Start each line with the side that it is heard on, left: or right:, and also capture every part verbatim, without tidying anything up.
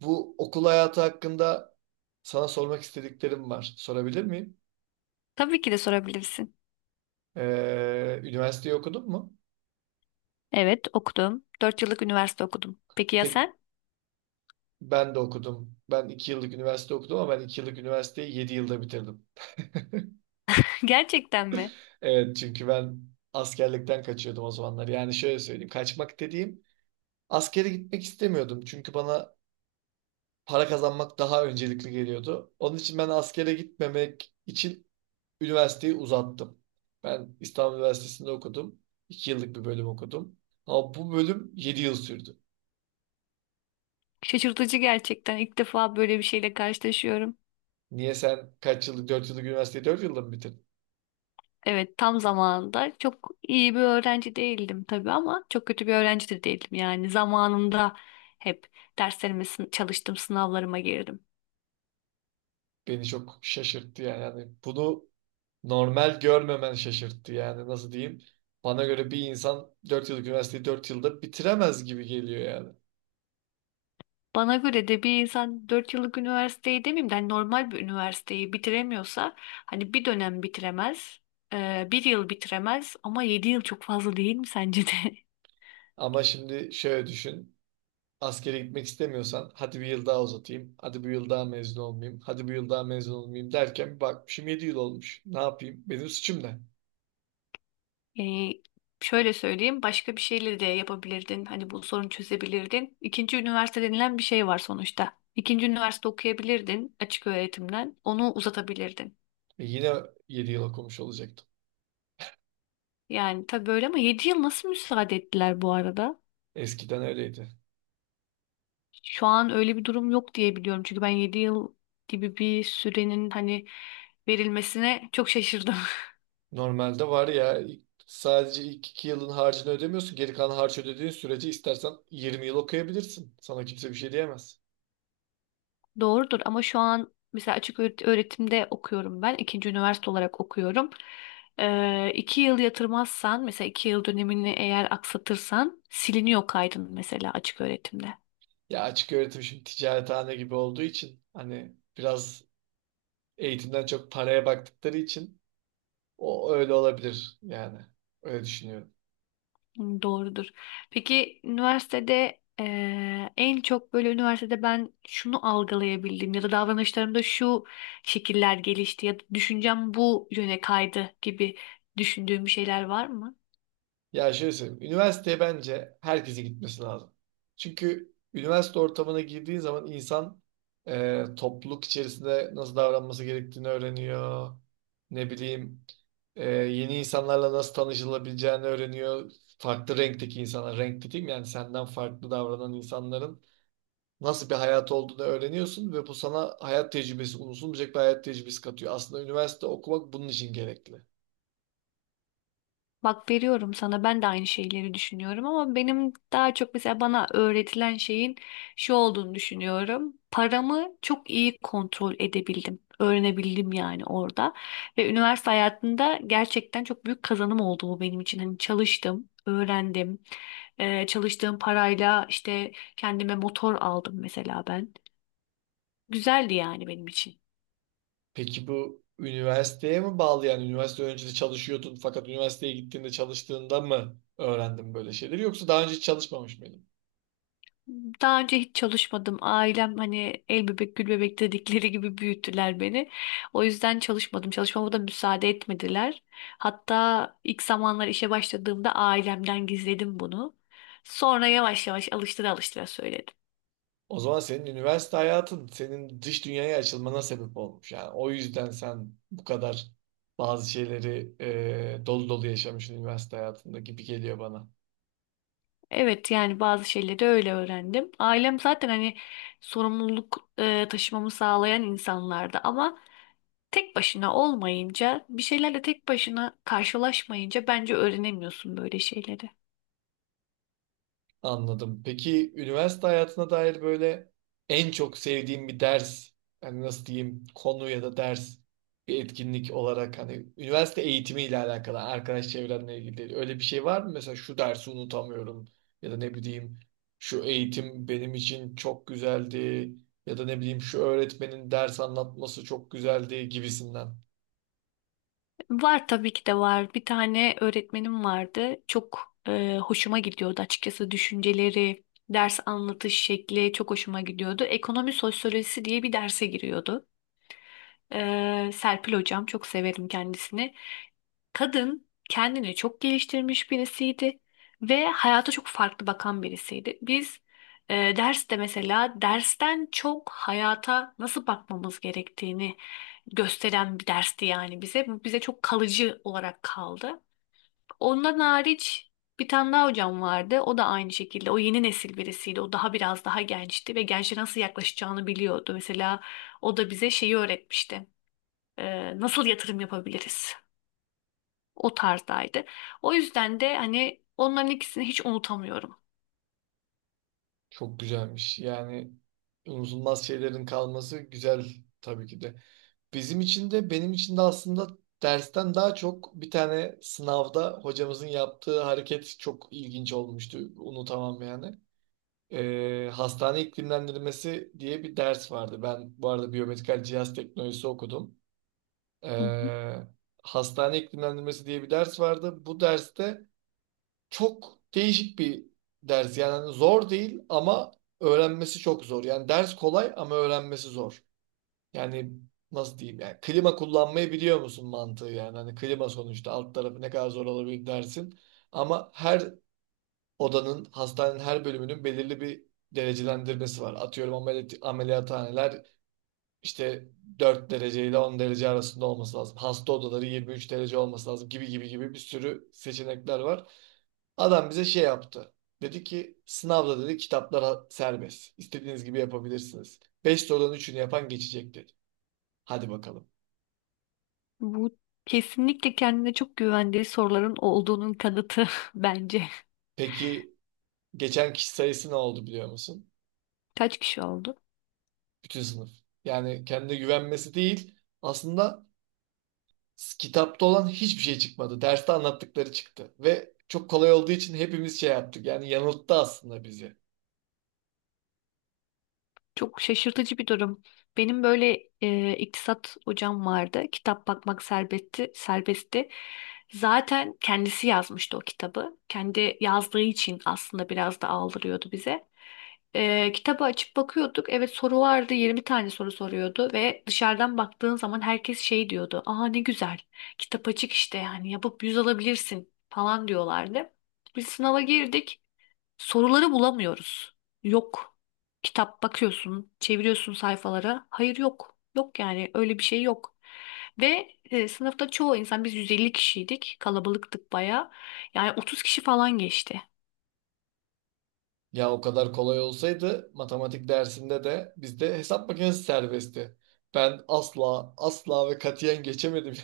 right: Bu okul hayatı hakkında sana sormak istediklerim var. Sorabilir miyim?
left: Tabii ki de sorabilirsin.
right: Ee, üniversiteyi okudun mu?
left: Evet, okudum. Dört yıllık üniversite okudum. Peki ya
right: Pek
left: sen?
right: Ben de okudum. Ben iki yıllık üniversite okudum ama ben iki yıllık üniversiteyi yedi yılda bitirdim.
left: Gerçekten mi?
right: Evet, çünkü ben askerlikten kaçıyordum o zamanlar. Yani şöyle söyleyeyim. Kaçmak dediğim, askere gitmek istemiyordum. Çünkü bana para kazanmak daha öncelikli geliyordu. Onun için ben askere gitmemek için üniversiteyi uzattım. Ben İstanbul Üniversitesi'nde okudum. iki yıllık bir bölüm okudum. Ama bu bölüm yedi yıl sürdü.
left: Şaşırtıcı gerçekten. İlk defa böyle bir şeyle karşılaşıyorum.
right: Niye sen kaç yıllık, dört yıllık üniversiteyi dört yılda mı bitirdin?
left: Evet, tam zamanında çok iyi bir öğrenci değildim tabii ama çok kötü bir öğrenci de değildim. Yani zamanında hep derslerime sın- çalıştım, sınavlarıma girdim.
right: Beni çok şaşırttı yani. Yani bunu normal görmemen şaşırttı, yani nasıl diyeyim. Bana göre bir insan dört yıllık üniversiteyi dört yılda bitiremez gibi geliyor yani.
left: Bana göre de bir insan dört yıllık üniversiteyi demeyeyim de hani normal bir üniversiteyi bitiremiyorsa hani bir dönem bitiremez, e, bir yıl bitiremez ama yedi yıl çok fazla değil mi sence de?
right: Ama şimdi şöyle düşün. Askere gitmek istemiyorsan hadi bir yıl daha uzatayım. Hadi bir yıl daha mezun olmayayım. Hadi bir yıl daha mezun olmayayım derken bir bakmışım yedi yıl olmuş. Ne yapayım? Benim suçum ne?
left: Yani şöyle söyleyeyim, başka bir şeyle de yapabilirdin, hani bu sorunu çözebilirdin. İkinci üniversite denilen bir şey var sonuçta. İkinci üniversite okuyabilirdin, açık öğretimden onu uzatabilirdin.
right: E yine yedi yıl okumuş olacaktım.
left: Yani tabii böyle, ama yedi yıl nasıl müsaade ettiler bu arada?
right: Eskiden öyleydi.
left: Şu an öyle bir durum yok diye biliyorum. Çünkü ben yedi yıl gibi bir sürenin hani verilmesine çok şaşırdım.
right: Normalde var ya ilk- sadece ilk iki yılın harcını ödemiyorsun. Geri kalan harcı ödediğin sürece istersen yirmi yıl okuyabilirsin. Sana kimse bir şey diyemez.
left: Doğrudur, ama şu an mesela açık öğret- öğretimde okuyorum ben. İkinci üniversite olarak okuyorum. Ee, iki yıl yatırmazsan, mesela iki yıl dönemini eğer aksatırsan siliniyor kaydın mesela açık öğretimde.
right: Ya açık öğretim şimdi ticarethane gibi olduğu için hani biraz eğitimden çok paraya baktıkları için o öyle olabilir yani. Öyle düşünüyorum.
left: Hı, doğrudur. Peki üniversitede eee, en çok böyle üniversitede ben şunu algılayabildim ya da davranışlarımda şu şekiller gelişti ya da düşüncem bu yöne kaydı gibi düşündüğüm bir şeyler var mı?
right: Ya şöyle söyleyeyim. Üniversiteye bence herkese gitmesi lazım. Çünkü üniversite ortamına girdiği zaman insan e, topluluk içerisinde nasıl davranması gerektiğini öğreniyor. Ne bileyim, e, yeni insanlarla nasıl tanışılabileceğini öğreniyor. Farklı renkteki insanlar, renk dediğim yani senden farklı davranan insanların nasıl bir hayat olduğunu öğreniyorsun ve bu sana hayat tecrübesi, unutulmayacak bir hayat tecrübesi katıyor. Aslında üniversite okumak bunun için gerekli.
left: Bak, veriyorum sana, ben de aynı şeyleri düşünüyorum, ama benim daha çok mesela bana öğretilen şeyin şu olduğunu düşünüyorum. Paramı çok iyi kontrol edebildim. Öğrenebildim yani orada. Ve üniversite hayatında gerçekten çok büyük kazanım oldu bu benim için. Hani çalıştım, öğrendim. Ee, çalıştığım parayla işte kendime motor aldım mesela ben. Güzeldi yani benim için.
right: Peki bu üniversiteye mi bağlı, yani üniversite öncesi çalışıyordun fakat üniversiteye gittiğinde çalıştığında mı öğrendin böyle şeyleri, yoksa daha önce hiç çalışmamış mıydın?
left: Daha önce hiç çalışmadım. Ailem hani el bebek gül bebek dedikleri gibi büyüttüler beni. O yüzden çalışmadım. Çalışmama da müsaade etmediler. Hatta ilk zamanlar işe başladığımda ailemden gizledim bunu. Sonra yavaş yavaş alıştıra alıştıra söyledim.
right: O zaman senin üniversite hayatın senin dış dünyaya açılmana sebep olmuş, yani o yüzden sen bu kadar bazı şeyleri e, dolu dolu yaşamışsın üniversite hayatında gibi geliyor bana.
left: Evet, yani bazı şeyleri öyle öğrendim. Ailem zaten hani sorumluluk e, taşımamı sağlayan insanlardı, ama tek başına olmayınca, bir şeylerle tek başına karşılaşmayınca bence öğrenemiyorsun böyle şeyleri.
right: Anladım. Peki üniversite hayatına dair böyle en çok sevdiğim bir ders, yani nasıl diyeyim, konu ya da ders, bir etkinlik olarak hani üniversite eğitimiyle alakalı, arkadaş çevrenle ilgili öyle bir şey var mı? Mesela şu dersi unutamıyorum ya da ne bileyim şu eğitim benim için çok güzeldi ya da ne bileyim şu öğretmenin ders anlatması çok güzeldi gibisinden.
left: Var, tabii ki de var. Bir tane öğretmenim vardı. Çok e, hoşuma gidiyordu açıkçası düşünceleri, ders anlatış şekli çok hoşuma gidiyordu. Ekonomi sosyolojisi diye bir derse giriyordu. E, Serpil hocam, çok severim kendisini. Kadın kendini çok geliştirmiş birisiydi ve hayata çok farklı bakan birisiydi. Biz e, derste mesela dersten çok hayata nasıl bakmamız gerektiğini gösteren bir dersti yani bize. Bu bize çok kalıcı olarak kaldı. Ondan hariç bir tane daha hocam vardı. O da aynı şekilde. O yeni nesil birisiydi. O daha biraz daha gençti ve gençlere nasıl yaklaşacağını biliyordu. Mesela o da bize şeyi öğretmişti. E, nasıl yatırım yapabiliriz? O tarzdaydı. O yüzden de hani onların ikisini hiç unutamıyorum.
right: Çok güzelmiş. Yani unutulmaz şeylerin kalması güzel tabii ki de. Bizim için de benim için de aslında dersten daha çok bir tane sınavda hocamızın yaptığı hareket çok ilginç olmuştu. Unutamam yani. Ee, hastane iklimlendirmesi diye bir ders vardı. Ben bu arada biyomedikal cihaz teknolojisi okudum.
left: Hı hı.
right: Ee, Hastane iklimlendirmesi diye bir ders vardı. Bu derste çok değişik bir ders. Yani zor değil ama öğrenmesi çok zor. Yani ders kolay ama öğrenmesi zor. Yani nasıl diyeyim, yani klima kullanmayı biliyor musun mantığı yani. Hani klima sonuçta alt tarafı ne kadar zor olabilir dersin. Ama her odanın, hastanenin her bölümünün belirli bir derecelendirmesi var. Atıyorum ameliyat, ameliyathaneler işte dört derece ile on derece arasında olması lazım. Hasta odaları yirmi üç derece olması lazım gibi gibi gibi, bir sürü seçenekler var. Adam bize şey yaptı. Dedi ki sınavda, dedi, kitaplara serbest. İstediğiniz gibi yapabilirsiniz. Beş sorudan üçünü yapan geçecek dedi. Hadi bakalım.
left: Bu kesinlikle kendine çok güvendiği soruların olduğunun kanıtı bence.
right: Peki geçen kişi sayısı ne oldu biliyor musun?
left: Kaç kişi oldu?
right: Bütün sınıf. Yani kendine güvenmesi değil. Aslında s- kitapta olan hiçbir şey çıkmadı. Derste anlattıkları çıktı. Ve çok kolay olduğu için hepimiz şey yaptık. Yani yanılttı aslında bizi.
left: Çok şaşırtıcı bir durum. Benim böyle e, iktisat hocam vardı. Kitap bakmak serbestti, serbestti. Zaten kendisi yazmıştı o kitabı. Kendi yazdığı için aslında biraz da aldırıyordu bize. E, kitabı açıp bakıyorduk. Evet, soru vardı. Yirmi tane soru soruyordu ve dışarıdan baktığın zaman herkes şey diyordu. Aa, ne güzel. Kitap açık işte, yani yapıp yüz alabilirsin falan diyorlardı. Biz sınava girdik. Soruları bulamıyoruz. Yok. Kitap bakıyorsun, çeviriyorsun sayfalara. Hayır, yok. Yok, yani öyle bir şey yok. Ve e, sınıfta çoğu insan, biz yüz elli kişiydik. Kalabalıktık baya. Yani otuz kişi falan geçti.
right: Ya o kadar kolay olsaydı matematik dersinde de bizde hesap makinesi serbestti. Ben asla asla ve katiyen geçemedim.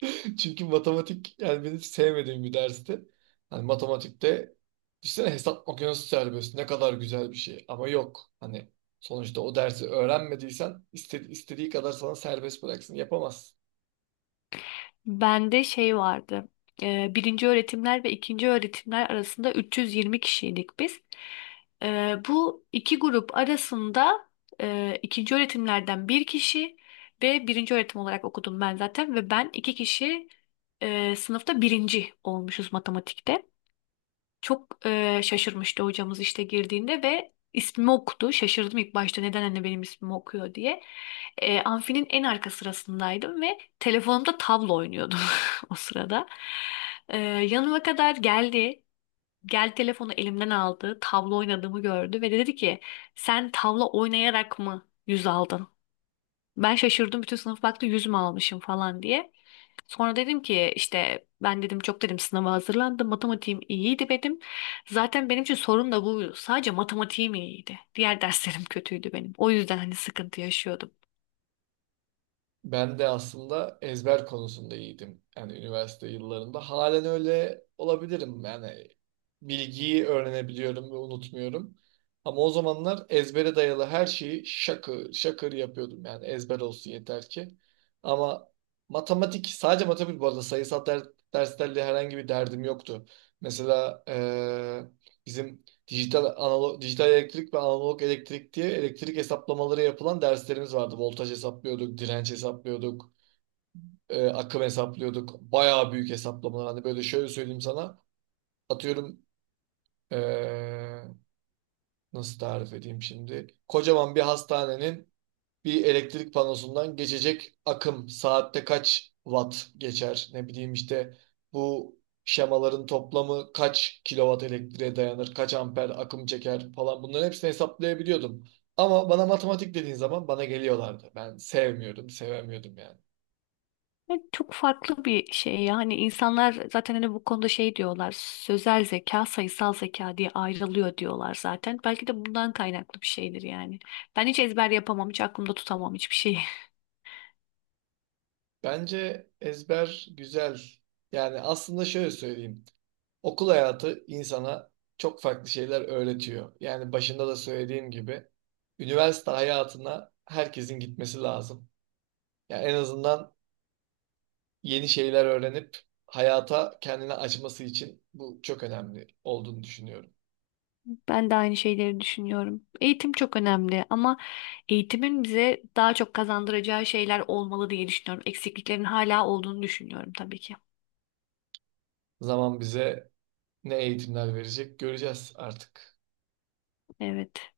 right: Çünkü matematik yani benim sevmediğim bir dersti. Hani matematikte düşünsene hesap makinesi serbest ne kadar güzel bir şey ama yok. Hani sonuçta o dersi öğrenmediysen istedi istediği kadar sana serbest bıraksın yapamazsın.
left: Bende şey vardı. Ee, birinci öğretimler ve ikinci öğretimler arasında üç yüz yirmi kişiydik biz. Ee, bu iki grup arasında e, ikinci öğretimlerden bir kişi ve birinci öğretim olarak okudum ben zaten ve ben, iki kişi e, sınıfta birinci olmuşuz matematikte. Çok e, şaşırmıştı hocamız işte girdiğinde ve ismimi okudu. Şaşırdım ilk başta, neden anne benim ismimi okuyor diye. E, amfinin en arka sırasındaydım ve telefonumda tablo oynuyordum o sırada. E, yanıma kadar geldi. Gel, telefonu elimden aldı. Tablo oynadığımı gördü ve dedi ki, sen tavla oynayarak mı yüz aldın? Ben şaşırdım, bütün sınıf baktı, yüz mü almışım falan diye. Sonra dedim ki işte, ben dedim çok dedim sınava hazırlandım. Matematiğim iyiydi benim. Zaten benim için sorun da bu. Sadece matematiğim iyiydi. Diğer derslerim kötüydü benim. O yüzden hani sıkıntı yaşıyordum.
right: Ben de aslında ezber konusunda iyiydim. Yani üniversite yıllarında. Halen öyle olabilirim. Yani bilgiyi öğrenebiliyorum ve unutmuyorum. Ama o zamanlar ezbere dayalı her şeyi şakır şakır yapıyordum. Yani ezber olsun yeter ki. Ama matematik, sadece matematik bu arada sayısal der, derslerle herhangi bir derdim yoktu. Mesela eee, bizim dijital, analog, dijital elektrik ve analog elektrik diye elektrik hesaplamaları yapılan derslerimiz vardı. Voltaj hesaplıyorduk, direnç hesaplıyorduk, e, akım hesaplıyorduk. Bayağı büyük hesaplamalar. Hani böyle şöyle söyleyeyim sana. Atıyorum, e, nasıl tarif edeyim şimdi? Kocaman bir hastanenin bir elektrik panosundan geçecek akım saatte kaç watt geçer? Ne bileyim işte bu şemaların toplamı kaç kilowatt elektriğe dayanır, kaç amper akım çeker falan, bunların hepsini hesaplayabiliyordum. Ama bana matematik dediğin zaman bana geliyorlardı. Ben sevmiyordum, sevemiyordum yani.
left: Yani çok farklı bir şey yani, insanlar zaten hani bu konuda şey diyorlar, sözel zeka sayısal zeka diye ayrılıyor diyorlar zaten, belki de bundan kaynaklı bir şeydir yani. Ben hiç ezber yapamam, hiç aklımda tutamam hiçbir şeyi.
right: Bence ezber güzel. Yani aslında şöyle söyleyeyim. Okul hayatı insana çok farklı şeyler öğretiyor. Yani başında da söylediğim gibi üniversite hayatına herkesin gitmesi lazım. Yani en azından yeni şeyler öğrenip hayata kendini açması için bu çok önemli olduğunu düşünüyorum.
left: Ben de aynı şeyleri düşünüyorum. Eğitim çok önemli, ama eğitimin bize daha çok kazandıracağı şeyler olmalı diye düşünüyorum. Eksikliklerin hala olduğunu düşünüyorum tabii ki.
right: Zaman bize ne eğitimler verecek göreceğiz artık.
left: Evet.